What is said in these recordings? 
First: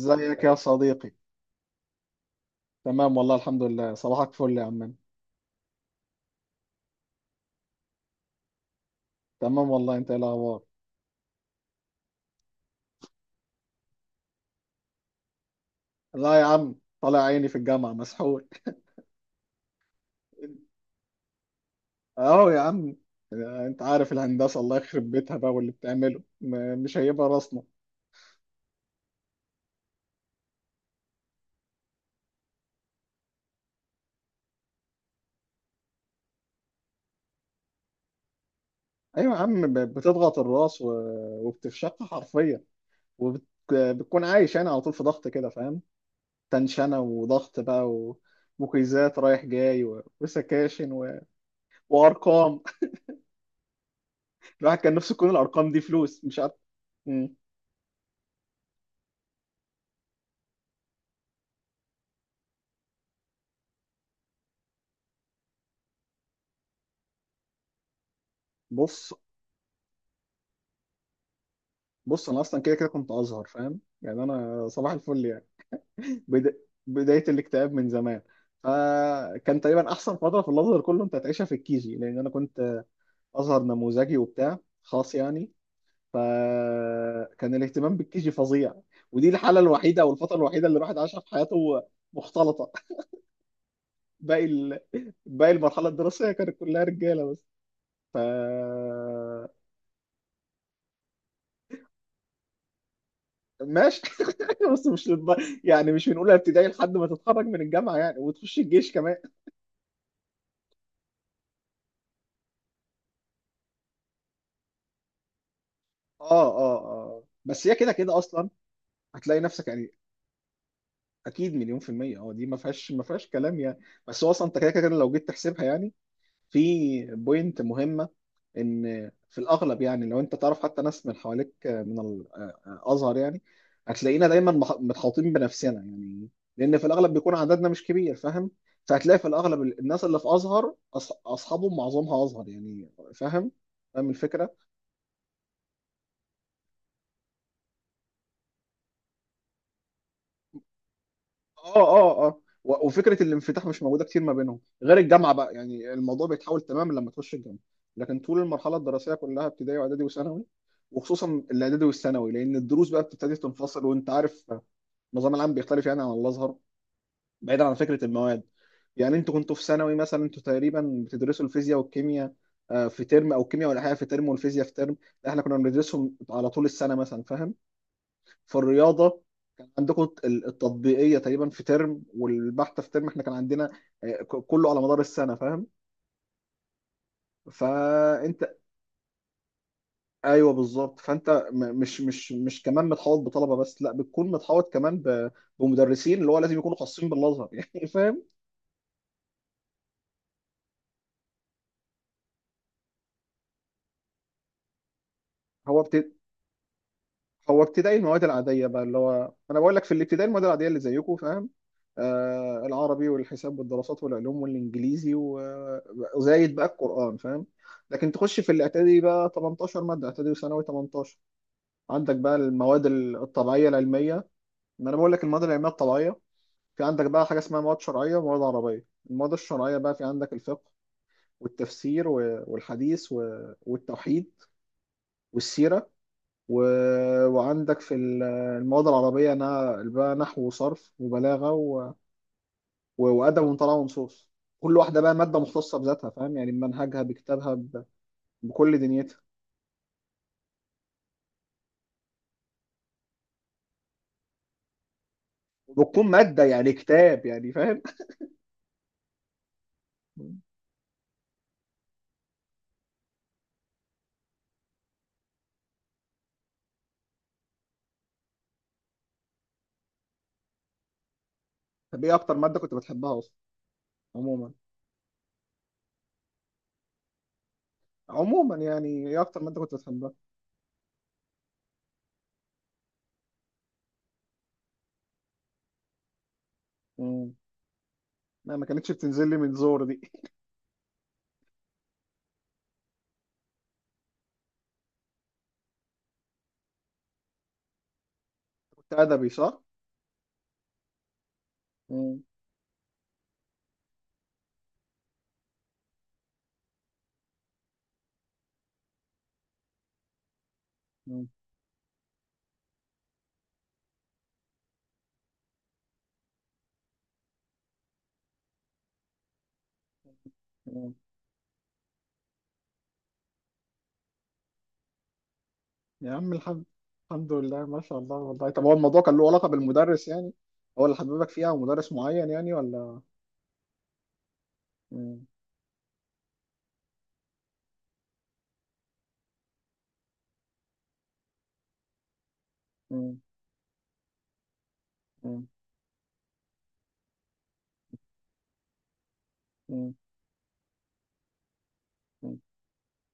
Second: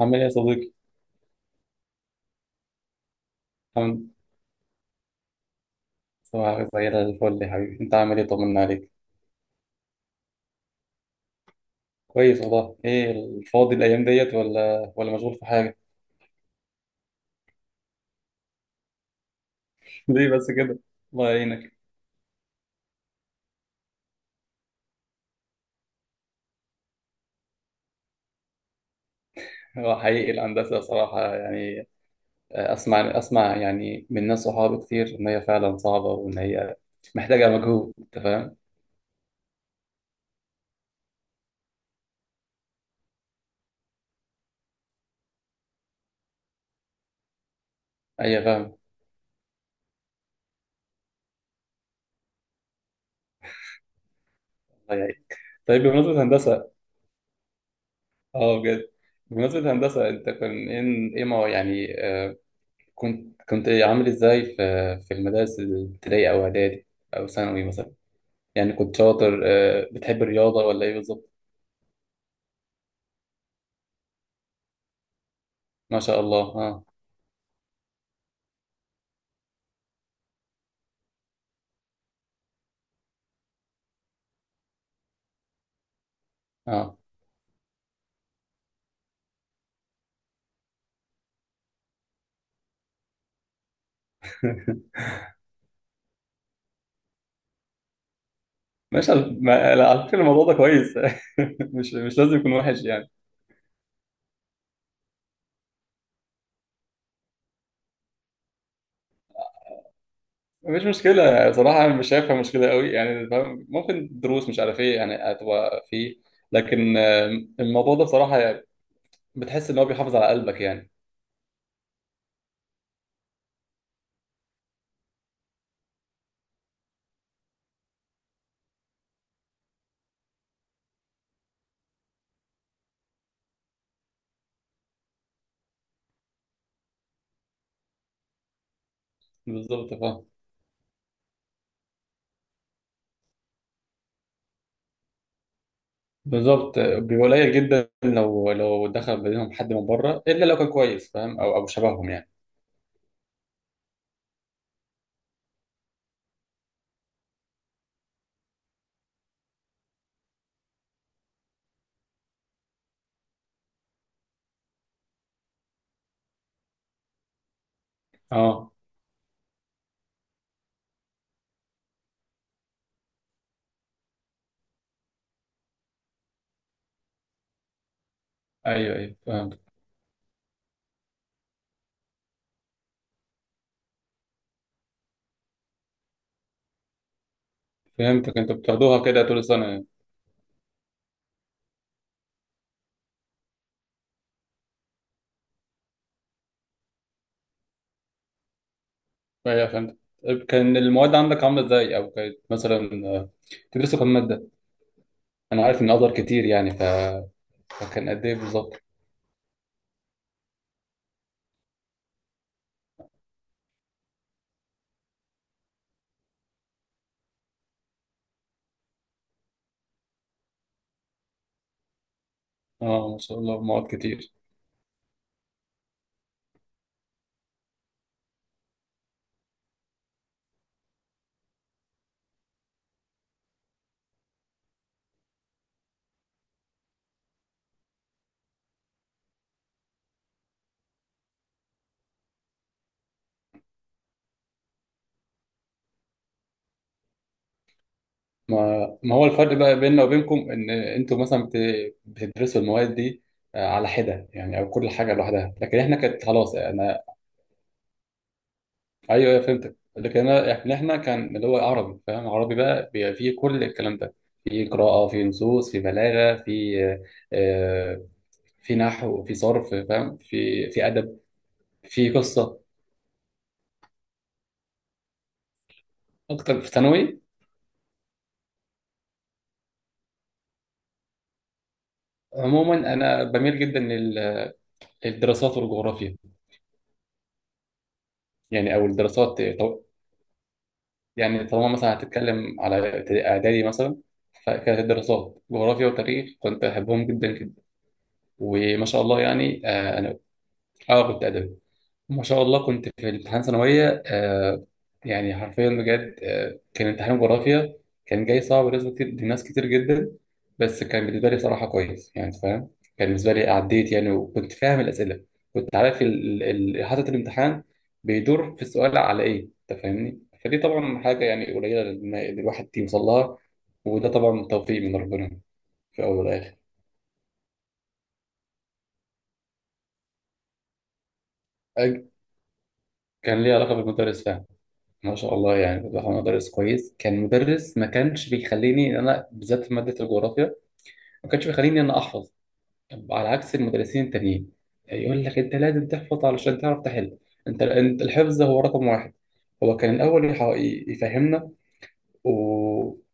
عامل ايه يا يا صديقي؟ صديقي. تمام والله الحمد لله، الحمد. صباحك فل يا عم. صباحك زي الفل يا حبيبي، انت عامل ايه طمنا عليك؟ تمام والله، انت ايه الاخبار؟ كويس والله، ايه الفاضي الأيام ديت ولا مشغول في حاجة؟ لا يا عم، طالع عيني في الجامعه مسحول. ليه بس كده؟ الله يعينك. اهو يا عم، انت عارف الهندسه، الله يخرب بيتها بقى، واللي بتعمله مش هيبقى راسنا. هو حقيقي الهندسة صراحة يعني أسمع يعني من ناس صحابي كتير إن هي فعلا صعبة وإن هي محتاجة مجهود، أنت فاهم؟ ايوه يا عم، بتضغط الراس وبتفشخها حرفيا. وبتكون عايش يعني على طول في ضغط كده فاهم. تنشنه وضغط بقى. أيوة فاهم. ومقيسات رايح جاي وسكاشن وارقام. الواحد كان الله نفسه تكون يعينك. الارقام دي طيب بمناسبة فلوس، مش عارف. الهندسة، مم. أه بجد، بمناسبة الهندسة أنت كان إيه ما يعني كنت عامل ازاي في في المدارس الابتدائي او اعدادي او ثانوي مثلا يعني كنت بص شاطر بتحب الرياضه ولا ايه بالظبط؟ بص، انا اصلا كده كده كنت ازهر، فاهم يعني، انا صباح الفل يعني. ما شاء الله. بدا... اه. بدايه الاكتئاب من زمان. فكان تقريبا احسن فتره في الازهر كله انت هتعيشها في الكيجي، لان انا كنت ازهر نموذجي وبتاع خاص يعني. اه. فكان الاهتمام بالكيجي فظيع. ودي الحاله الوحيده او الفتره الوحيده اللي الواحد عاشها في حياته مختلطه. باقي ال... باقي المرحله الدراسيه كانت كلها رجاله بس. ف ماشي على لا، على فكره الموضوع ده كويس. مش لازم يكون وحش يعني. ماشي. بس مش للد... يعني مش من اولى ابتدائي لحد ما تتخرج من الجامعه يعني وتخش الجيش كمان. مفيش مشكله بصراحه، انا مش شايفها مشكله قوي يعني فاهم؟ ممكن دروس مش عارف ايه يعني هتبقى فيه، اه اه لكن اه، بس هي كده الموضوع ده كده اصلا، بصراحه هتلاقي نفسك بتحس ان هو يعني. بيحافظ على قلبك يعني. اكيد مليون في الميه، اه دي ما فيهاش كلام يعني. بس هو اصلا انت كده كده لو جيت تحسبها يعني، في بوينت مهمه، ان في الاغلب يعني لو انت تعرف حتى ناس من حواليك من الازهر يعني، هتلاقينا دايما متحوطين بنفسنا يعني. لان في الاغلب بيكون عددنا مش كبير فاهم. فهتلاقي في الاغلب بالظبط. الناس اللي في ازهر، اصحابهم معظمها ازهر يعني فاهم. فاهم الفكره. بالظبط بيبقى قليل جدا لو دخل بينهم حد من بره الا لو كان كويس فاهم او اه شبههم اه يعني. اه، وفكره الانفتاح مش موجوده كتير ما بينهم غير الجامعه بقى. يعني الموضوع بيتحول تماما لما تخش الجامعه. لكن طول المرحله الدراسيه كلها، ابتدائي واعدادي وثانوي، وخصوصا الاعدادي والثانوي، لان الدروس بقى بتبتدي تنفصل، وانت عارف النظام العام بيختلف يعني عن الازهر. بعيدا عن فكره المواد، اه. يعني انتوا كنتوا في ثانوي مثلا، انتوا تقريبا بتدرسوا الفيزياء والكيمياء في ترم، او الكيمياء والاحياء في ترم والفيزياء في ترم. لا، احنا كنا بندرسهم على طول السنه مثلا فاهم. ايوه ايوه فالرياضه فهمت. عندكم التطبيقيه تقريبا في ترم والبحث في ترم، احنا كان عندنا كله على مدار السنه فاهم. فهمتك فانت، انت بتاخدوها كده طول السنه يعني. ايوه بالظبط، فانت مش كمان متحوط بطلبه بس، لا، بتكون متحوط كمان بمدرسين اللي هو لازم يكونوا خاصين بالازهر يعني فاهم. ايوه فهمت. طيب كان المواد عندك عامله ازاي او كانت مثلا تدرسوا كم ماده؟ انا هو عارف ان ازهر بت- كتير يعني هو ابتدائي فكان المواد قد ايه العادية بالظبط؟ بقى، اللي هو أنا بقول لك، في الابتدائي المواد العادية اللي زيكم فاهم. العربي والحساب والدراسات والعلوم والإنجليزي وزايد بقى القرآن فاهم. لكن تخش في الإعدادي بقى 18 مادة، إعدادي وثانوي 18. عندك بقى المواد اه ما شاء الله الطبيعية مواد العلمية، كتير. ما أنا بقول لك المواد العلمية الطبيعية. في عندك بقى حاجة اسمها مواد شرعية ومواد عربية. المواد الشرعية بقى، في عندك الفقه والتفسير والحديث والتوحيد والسيرة و... وعندك في المواد العربية أنا بقى، نحو وصرف وبلاغة وأدب وطلع ونصوص. كل واحدة بقى مادة مختصة بذاتها فاهم يعني، بمنهجها بكتابها بكل ما ما دنيتها، هو الفرق بقى بيننا وبينكم ان انتوا مثلا بتدرسوا المواد دي على حده يعني او كل حاجه لوحدها، لكن احنا وتكون كانت مادة خلاص يعني انا كتاب يعني فاهم. ايوه ايوه فهمتك، لكن انا احنا كان اللي هو عربي، فاهم عربي بقى بيبقى فيه كل الكلام ده، في قراءة في نصوص في بلاغة في آه، في نحو في صرف فاهم في في أدب طب في إيه أكتر مادة قصة. كنت بتحبها أصلا، عموما؟ أكتر في ثانوي عموما يعني، إيه أكتر مادة كنت بتحبها؟ عموما أنا بميل جدا للدراسات والجغرافيا. مم. لا، ما يعني أو كانتش بتنزل لي الدراسات من زور دي. يعني طالما مثلا هتتكلم على إعدادي مثلا فكانت الدراسات جغرافيا وتاريخ كنت أحبهم جدا جدا، وما كنت شاء الله أدبي صح؟ يعني أنا أه كنت أدبي. مم. ما شاء الله كنت في امتحان ثانوية آه، يعني حرفيا بجد آه كان امتحان جغرافيا كان جاي صعب بالنسبة كتير لناس كتير جدا، بس كان بالنسبة لي صراحة كويس يعني أنت فاهم، كان بالنسبة لي عديت يعني وكنت فاهم الأسئلة، كنت عارف حاطط الامتحان بيدور في السؤال على إيه أنت فاهمني، فدي مم. طبعا حاجة يعني قليلة للواحد يوصل لها، وده طبعا توفيق من ربنا في يا الأول عم والآخر. الحمد، الحمد لله، ما شاء الله والله. طب هو الموضوع كان له علاقة بالمدرس يعني، هو اللي حببك فيها ومدرس أج- معين يعني، ولا؟ كان ليه علاقة بالمدرس فعلا. ما مم. شاء الله يعني بصراحة مدرس كويس، كان مدرس ما كانش بيخليني إن أنا بالذات في مادة الجغرافيا ما كانش بيخليني إن أنا أحفظ. مم. على عكس المدرسين التانيين يقول لك مم. أنت لازم تحفظ علشان تعرف تحل. أنت الحفظ هو رقم واحد. هو مم. كان الأول يفهمنا، و... مم.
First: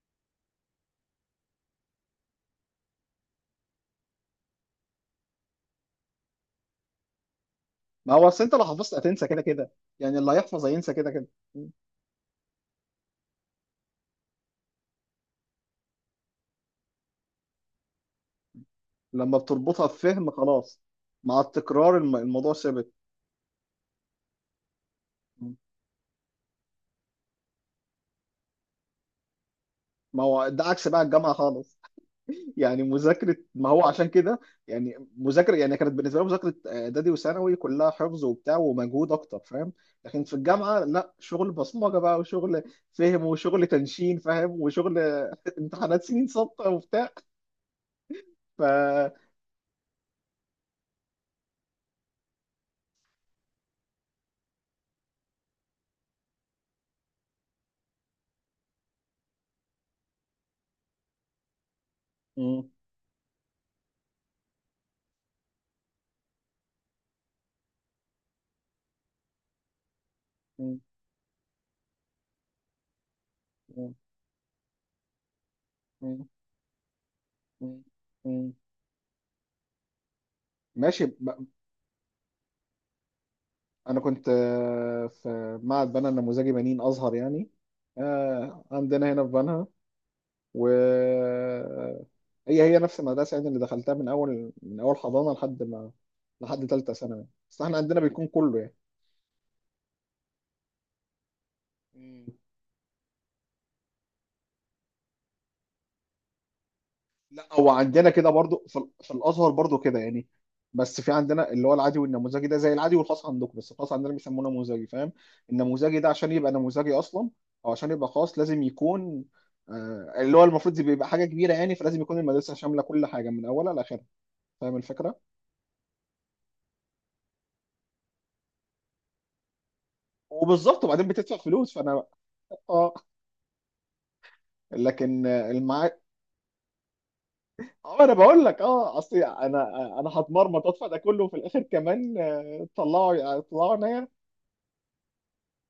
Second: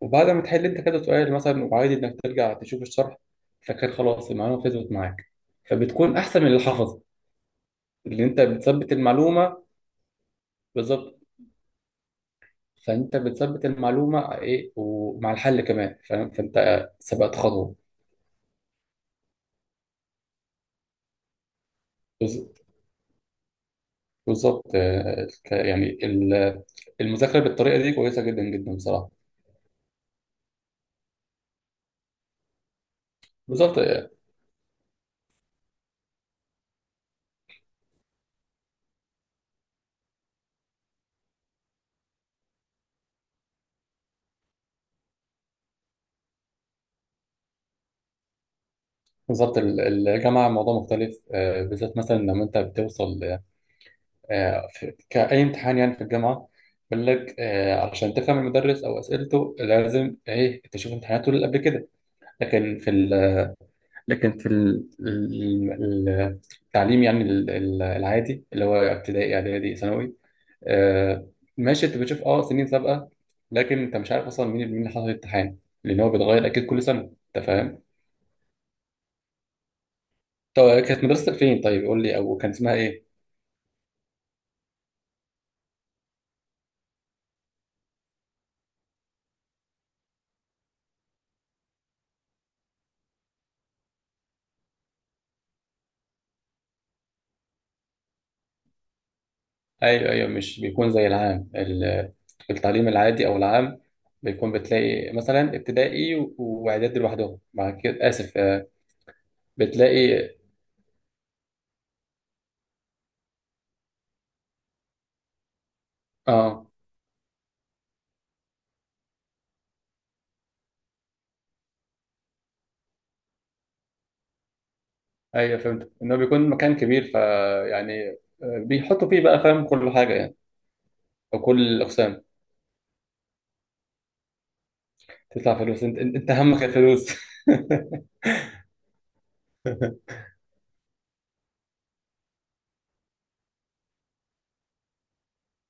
وبعد ما تحل أنت كذا سؤال مثلا، وعادي إنك ترجع تشوف الشرح، فكان خلاص المعلومة فضلت معاك، فبتكون أحسن من اللي حفظ، ما اللي هو أنت اصل انت لو بتثبت حفظت هتنسى كده المعلومة. كده، يعني اللي هيحفظ هينسى كده بالظبط. كده. مم. فانت بتثبت المعلومه ايه ومع الحل كمان فاهم، فانت سبقت خطوه. لما بتربطها بفهم خلاص، مع التكرار الموضوع بز- ثابت. بالظبط مم. يعني المذاكره بالطريقه دي كويسه جدا جدا بصراحه. ما هو ده عكس بقى الجامعة خالص. يعني مذاكره، ما بالظبط هو عشان كده يعني مذاكره، يعني كانت بالنسبه لي مذاكره اعدادي وثانوي كلها حفظ وبتاع ومجهود اكتر فاهم. لكن في الجامعه لا، شغل بصمجه بقى، وشغل فهم، وشغل تنشين فاهم، وشغل امتحانات سنين سابقه وبتاع. ف بالظبط الجامعه موضوع مختلف بالذات مثلا لما انت بتوصل كاي امتحان يعني في الجامعه بيقول لك علشان تفهم المدرس او اسئلته لازم ايه تشوف امتحاناته اللي قبل كده. م- لكن في ال لكن في التعليم يعني العادي اللي هو ابتدائي اعدادي ثانوي م- آه، ماشي انت بتشوف اه سنين سابقه، لكن م- انت مش عارف اصلا مين اللي حصل الامتحان لان هو م- بيتغير اكيد كل سنه، انت فاهم. م- م. طب كانت ماشي. مدرستك فين طيب قول لي او كان اسمها ايه؟ انا كنت في معهد بنها النموذجي، بنين ازهر يعني، عندنا هنا في بنها. و هي هي نفس المدرسة يعني، اللي دخلتها من أول من أول حضانة لحد ما، لحد تالتة ثانوي، بس احنا عندنا بيكون كله يعني. ايوه ايوه مش بيكون زي العام مم. التعليم العادي او العام، بيكون بتلاقي مثلا ابتدائي واعدادي لوحدهم لا، هو بعد كده عندنا كده اسف برضو، في الأزهر برضو كده يعني. بتلاقي. بس في عندنا اللي هو العادي والنموذجي، ده زي العادي والخاص عندكم، بس الخاص عندنا بيسموه نموذجي فاهم. النموذجي ده عشان يبقى اه نموذجي أصلا، أو عشان يبقى خاص، لازم يكون اللي هو المفروض بيبقى حاجة كبيرة يعني، فلازم يكون المدرسة شاملة كل حاجة من أولها لآخرها، فاهم الفكرة. ايوه فهمت ان هو بيكون مكان كبير فيعني بيحطوا فيه بقى فاهم كل حاجه يعني وبالظبط، وبعدين بتدفع او كل فلوس، فأنا. الاقسام. اه. لكن تدفع فلوس المع. انت أنت همك الفلوس. اه، انا بقول لك، اه اصل انا، انا هتمرمط ادفع ده كله، وفي الاخر كمان طلعوا يعني طلعوا عينيا.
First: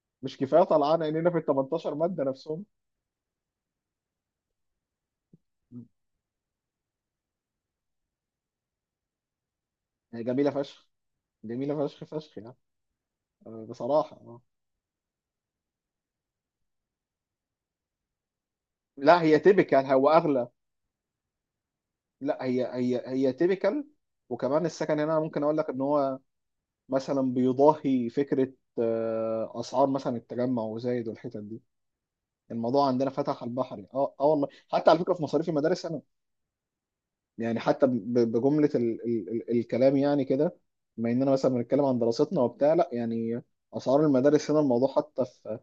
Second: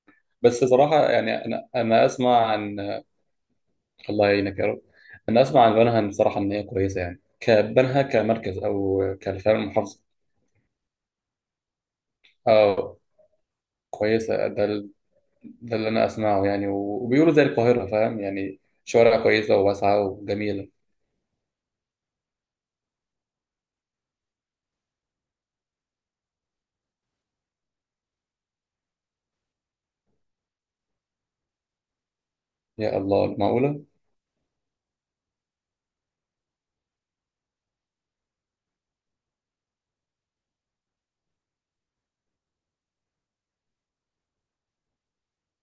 مش كفايه بس طلعنا صراحه عينينا في ال يعني انا 18 انا ماده اسمع نفسهم. عن الله يعينك يا رب، انا اسمع عن بنها صراحه ان هي كويسه يعني كبنها كمركز او كفعل المحافظه. هي جميله فشخ، جميله فشخ فشخ يعني، اه بصراحه آه. كويسه ده ده اللي انا اسمعه يعني، وبيقولوا زي القاهره فاهم يعني لا شوارع هي كويسه تيبيكال، وواسعه هو اغلى. وجميله. لا هي هي تيبيكال. وكمان السكن هنا، ممكن اقول لك ان هو مثلا بيضاهي فكره اسعار مثلا التجمع وزايد والحتت دي. الموضوع يا عندنا الله فتح على البحر معقوله. يعني. اه اه، والله حتى على فكره في مصاريف المدارس انا، يعني حتى بجملة ال الكلام يعني كده، بما اننا مثلا بنتكلم عن دراستنا وبتاع، لا يعني اسعار المدارس هنا، الموضوع حتى في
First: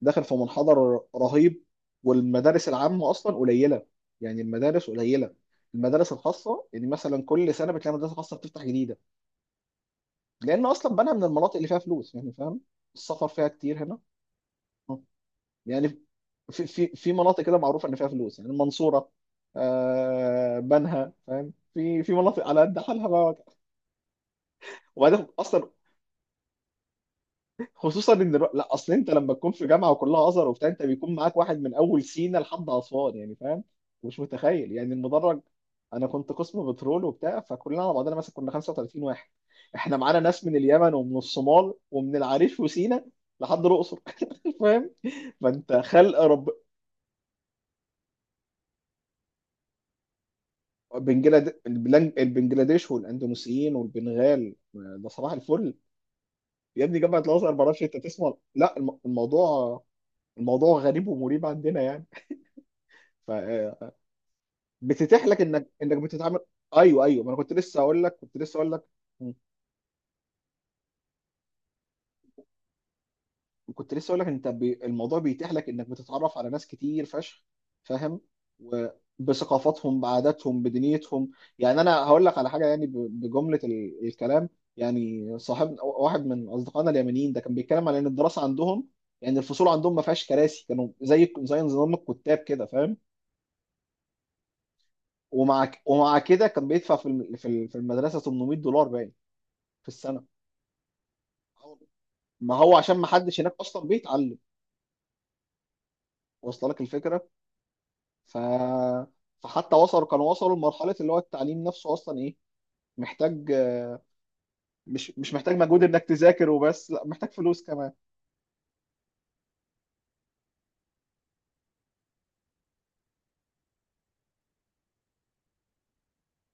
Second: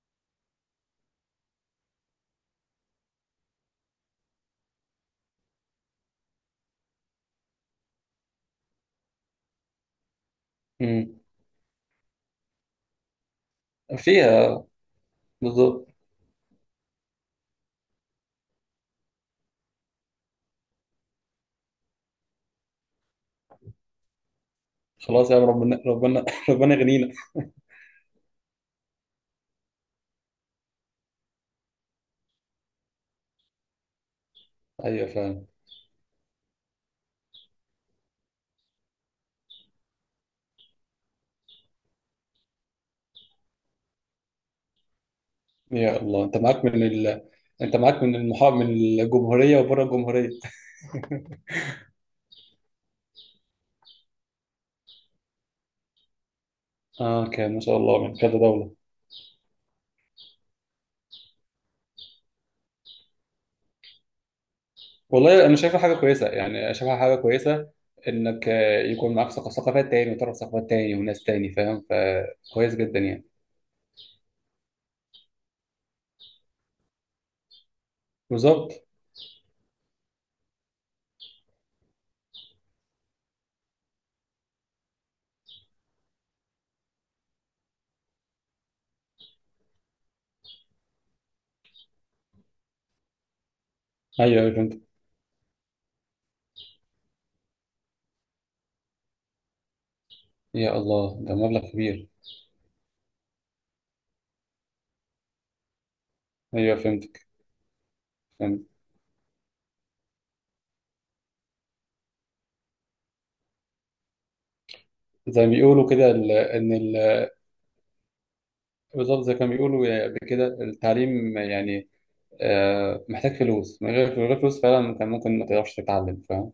داخل في منحدر رهيب. والمدارس العامة اصلا قليلة، يعني المدارس قليلة. المدارس الخاصة يعني مثلا، كل سنة بتلاقي مدرسة خاصة بتفتح جديدة، لان اصلا بنها امم. من المناطق اللي فيها فلوس يعني فاهم. السفر فيها كتير هنا فيها. آه. بالظبط. يعني في مناطق كده معروفة ان فيها فلوس، يعني المنصورة، آه بنها فاهم. في مناطق على قد حالها بقى، وبعدين خلاص يا عم اصلا، ربنا ربنا ربنا يغنينا. خصوصا ان لا اصل انت لما تكون في جامعه وكلها ازهر وبتاع، انت بيكون معاك واحد من اول سينا لحد اسوان يعني فاهم. مش متخيل يعني ايوه المدرج. فعلا. انا كنت قسم بترول وبتاع، فكلنا على بعضنا مثلا كنا 35 واحد. احنا معانا ناس من اليمن، ومن الصومال، ومن العريش وسينا، لحد الاقصر فاهم. فانت يا خلق الله انت رب. معاك من ال… انت معاك من المحا… من الجمهوريه وبره الجمهوريه. البنجلاديش والاندونيسيين والبنغال، ده صباح الفل. يا ابني جامعه اه الازهر كان ما شاء معرفش انت الله من كذا تسمع، دوله. لا، الموضوع، الموضوع غريب ومريب عندنا يعني. ف آه، بتتيح لك والله انا انك شايفها حاجه كويسه بتتعامل. يعني شايفها ايوه حاجه ايوه، ما انا كنت كويسه، لسه اقول لك، كنت انك لسه اقول لك. يكون معاك مم. ثقافات تاني وتعرف ثقافات تاني وناس تاني فاهم، فكويس جدا يعني. كنت لسه اقول لك، انت الموضوع بيتيح لك انك بتتعرف على ناس كتير فشخ فاهم. بالظبط. وبثقافاتهم، بعاداتهم، بدنيتهم. يعني انا هقول لك على حاجه يعني، بجمله الكلام يعني. صاحب واحد من اصدقائنا اليمنيين ده، كان بيتكلم على ان الدراسه عندهم، يعني الفصول عندهم ما فيهاش كراسي، كانوا زي نظام الكتاب كده فاهم. ايوه أيوة، فهمت. ومع كده كان بيدفع في في المدرسه 800 دولار باين في السنه. يا الله ده مبلغ كبير. ما هو عشان ما حدش هناك اصلا بيتعلم، واصله ايوه لك فهمتك. الفكره. ف فهمت. فحتى وصلوا، كانوا وصلوا لمرحله اللي هو التعليم نفسه اصلا ايه، محتاج، مش زي ما محتاج مجهود بيقولوا انك كده ال… تذاكر ان وبس، ال… لا، محتاج فلوس كمان. بالظبط زي ما كانوا بيقولوا كده التعليم يعني محتاج فلوس، من غير من غير فلوس فعلا كان ممكن ما تقدرش تتعلم فاهم،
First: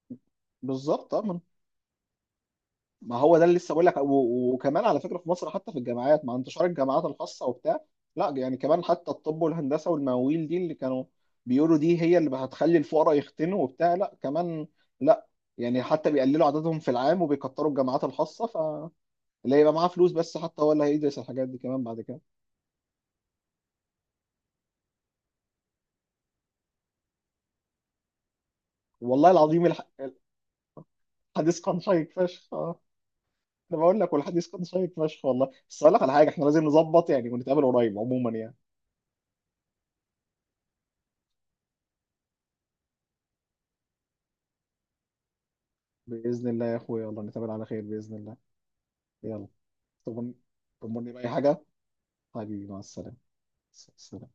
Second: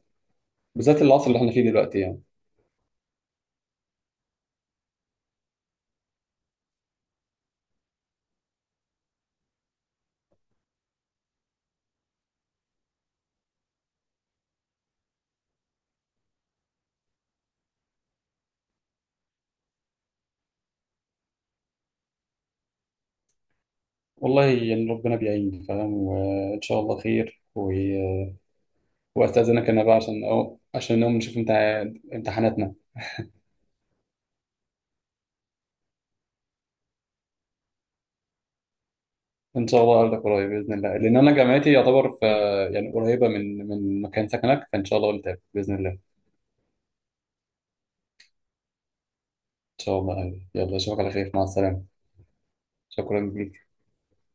بالذات بالظبط العصر اللي اه. احنا فيه دلوقتي يعني. ما هو ده اللي لسه بقول لك، وكمان على فكره في مصر، حتى في الجامعات مع انتشار الجامعات الخاصه وبتاع، لا يعني، كمان حتى الطب والهندسه والمواويل دي اللي كانوا بيقولوا دي هي اللي هتخلي الفقراء يختنوا وبتاع، لا كمان، لا، يعني حتى بيقللوا عددهم في العام وبيكتروا الجامعات الخاصه، فاللي هيبقى معاه فلوس بس حتى هو اللي هيدرس الحاجات دي كمان بعد كده. والله يعني ربنا بيعين فاهم، وان شاء الله خير و… والله العظيم واستاذنك انا بقى عشان أو… عشان نقوم نشوف امت… الحديث كان شيق فشخ امتحاناتنا. آه. انا بقول لك، والحديث كان شيق فشخ والله، بس اقول لك على حاجه، احنا لازم نظبط يعني ونتقابل قريب عموما يعني. ان شاء الله اقابلك قريب باذن الله، لان انا جامعتي يعتبر في يعني قريبه من من مكان سكنك، فان شاء الله قلت باذن الله ان باذن الله يا اخويا، والله نتقابل على خير باذن الله. يلا، شاء طمن، الله. يلا اشوفك على طمني بأي خير مع حاجة السلامه. حبيبي، مع السلامة. شكرا ليك. سلام.